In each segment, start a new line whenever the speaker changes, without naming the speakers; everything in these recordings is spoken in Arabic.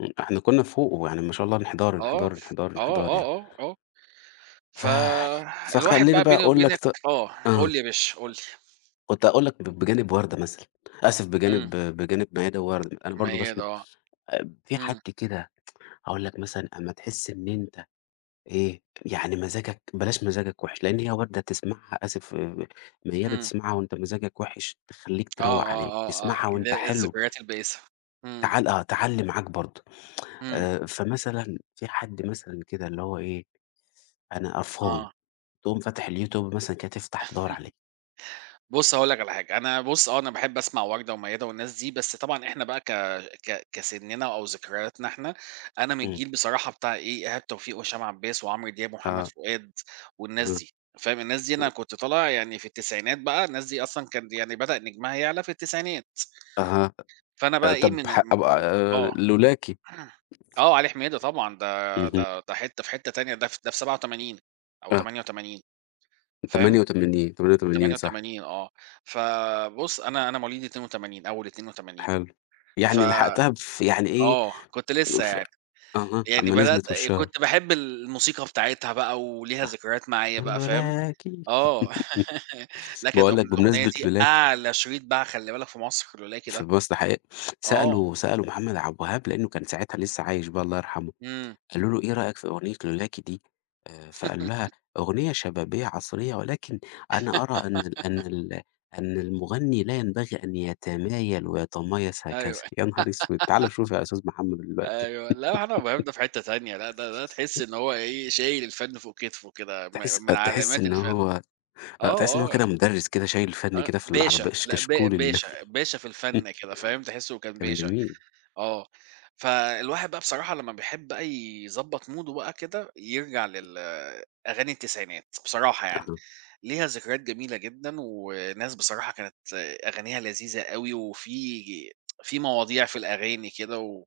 إمم. احنا كنا فوق ويعني ما شاء الله انحدار، انحدار،
آه،
انحدار،
آه،
انحدار،
آه،
يعني.
آه، آه.
ف
ف الواحد
فخلّيني
بقى
بقى
بيني
أقول لك
وبينك
ت
آه،
آه.
قُل لي يا باشا، قُل لي.
كنت هاقول لك ب بجانب وردة، مثلًا آسف بجانب
إمم.
بجانب ميادة ووردة، أنا برضو
ميادة
باسمع
آه.
آب في حد
إمم.
كده، هاقول لك مثلًا أمّا تحس إن أنت إيه، يعني مزاجك بلاش مزاجك وحِش لإن هي وردة تسمعها آسف، ميادة
إمم.
تسمعها وأنت مزاجك وحِش تخليك
آه،
تروّق
آه،
عليك،
آه، آه،
تسمعها
ال
وأنت حلو
الذكريات البائسة. إمم.
تعل آه، تعلّي معاك برضو،
إمم.
آآ فمثلًا في حد مثلًا كده اللي هو إيه، أنا قرفان،
آه.
تقوم فاتح اليوتيوب كده، تفتح تدوّر عليه.
بُص هاقول لك على حاجة، أنا بُص، آه أنا باحب أسمع وردة وميادة والناس دي، بس طبعًا إحنا بقى ك ك كسننا أو ذكرياتنا إحنا، أنا من
إمم.
الجيل بصراحة بتاع إيه، إيهاب توفيق وهشام عباس وعمرو دياب ومحمد
آه.
فؤاد والناس
أها.
دي، فاهم، الناس دي أنا
[unintelligible]
كنت طالع يعني في التسعينات بقى، الناس دي أصلًا كان يعني بدأ نجمها يعلى في التسعينات.
أها،
فأنا
أ آآ،
بقى إيه،
طَب
من
ح
م م آه.
[unintelligible] لولاكِ.
آه، علي حميدة طبعًا، ده
اهم.
ده ده حتّة في حتّة تانية ده ف ده في 87 أو
آه.
88،
من تمانية
فاهم،
وتمانين، 88
تمانية
صح.
وتمانين آه. فبُص أنا أنا مواليد 82، أول 82،
حلو.
ف
يعني لحقتها في يعني إيه،
آه، كنت
آآ،
لسه
ف
يعني،
أها،
يعني
أمّا
بدأت
نزلِت
آآ،
واتشهرت.
كنت باحب الموسيقى بتاعتها بقى وليها
صح.
ذكريات معايا بقى، فاهم،
لولاكِ
آه، لأ كانت
باقول
أغن
لك
الأغنية
بمناسبة
دي
لولاكِ.
أعلى شريط باع خلّي بالك في مصر، لولاكِ
في
ده.
مصر ده حقيقة.
آه.
سألوا سألوا محمد عبد الوهاب لأنه كان ساعتها لسه عايش بقى الله يرحمه،
إمم.
قالوا له: "إيه رأيك في أغنية لولاكِ دي؟" آآ، فقال لها: "أغنية شبابية عصرية، ولكن أنا أرى أن ال أن ال أن المغني لا ينبغي أن يتمايل ويتمايص هكذا."
أيوه.
يا نهار أسوِد! تعالَ شوف يا أستاذ محمد دلوقتي.
أيوه، لأ، محمد عبدالوهاب ده في حتّة تانية، لأ ده ده تحس
أ
إن هو إيه، شايل الفن فوق كتفه كده،
تحس
م
آه،
من
تحس
علامات
إن
الفن.
هو
آه،
آه، تحس إن هو كده
آه.
مُدرس كده شايل الفن
أ
كده في العرب
باشا
كش
لأ ب
كشكول ال
باشا، باشا في الفن كده، فاهم، تحسه كان
كان
باشا،
جميل.
آه. فالواحد بقى بصراحة لما بيحب بقى يضبط موده بقى كده يرجع لل أغاني التسعينات، بصراحة يعني،
أها.
ليها ذكريات جميلة جدًا وناس بصراحة كانت أغانيها لذيذة أوي وفي في مواضيع في الأغاني كده و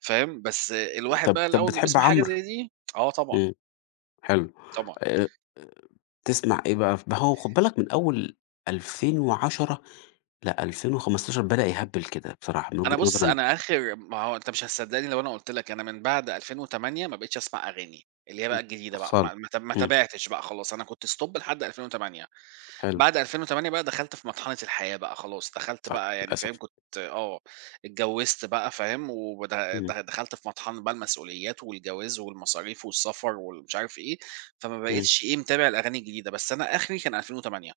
فاهم، بس الواحد
طَب
بقى
طَب
أول ما
بتحب
بيسمع حاجة
عمرو؟
زي دي آه، طبعًا.
إمم. حلو.
طبعًا
آآ، أ تسمع إيه بقى؟ ف ما هو خُد بالك من أول 2010 ل2015 بدأ يهبِّل كده بصراحة، من
أنا
وجهة
بُص
نظري أنا.
أنا آخر ما هو أنت مش هتصدقني لو أنا قُلت لك، أنا من بعد 2008 ما بقيتش أسمع أغاني، اللي هي
امم.
بقى الجديدة بقى،
[unintelligible]
ما ما ت ما
إمم.
تابعتش بقى خلاص، أنا كنت stop لحد 2008.
حلو.
بعد 2008 بقى دخلت في مطحنة الحياة بقى خلاص، دخلت
صح،
بقى يعني
للأسف.
فاهم، كنت آه، اتجوزت بقى فاهم ود د
إمم.
دخلت في مطحنة بقى المسئوليات والجواز والمصاريف والسفر والمش عارف إيه، فما
إمم.
بقيتش إيه متابع الأغاني الجديدة، بس أنا آخري كان 2008.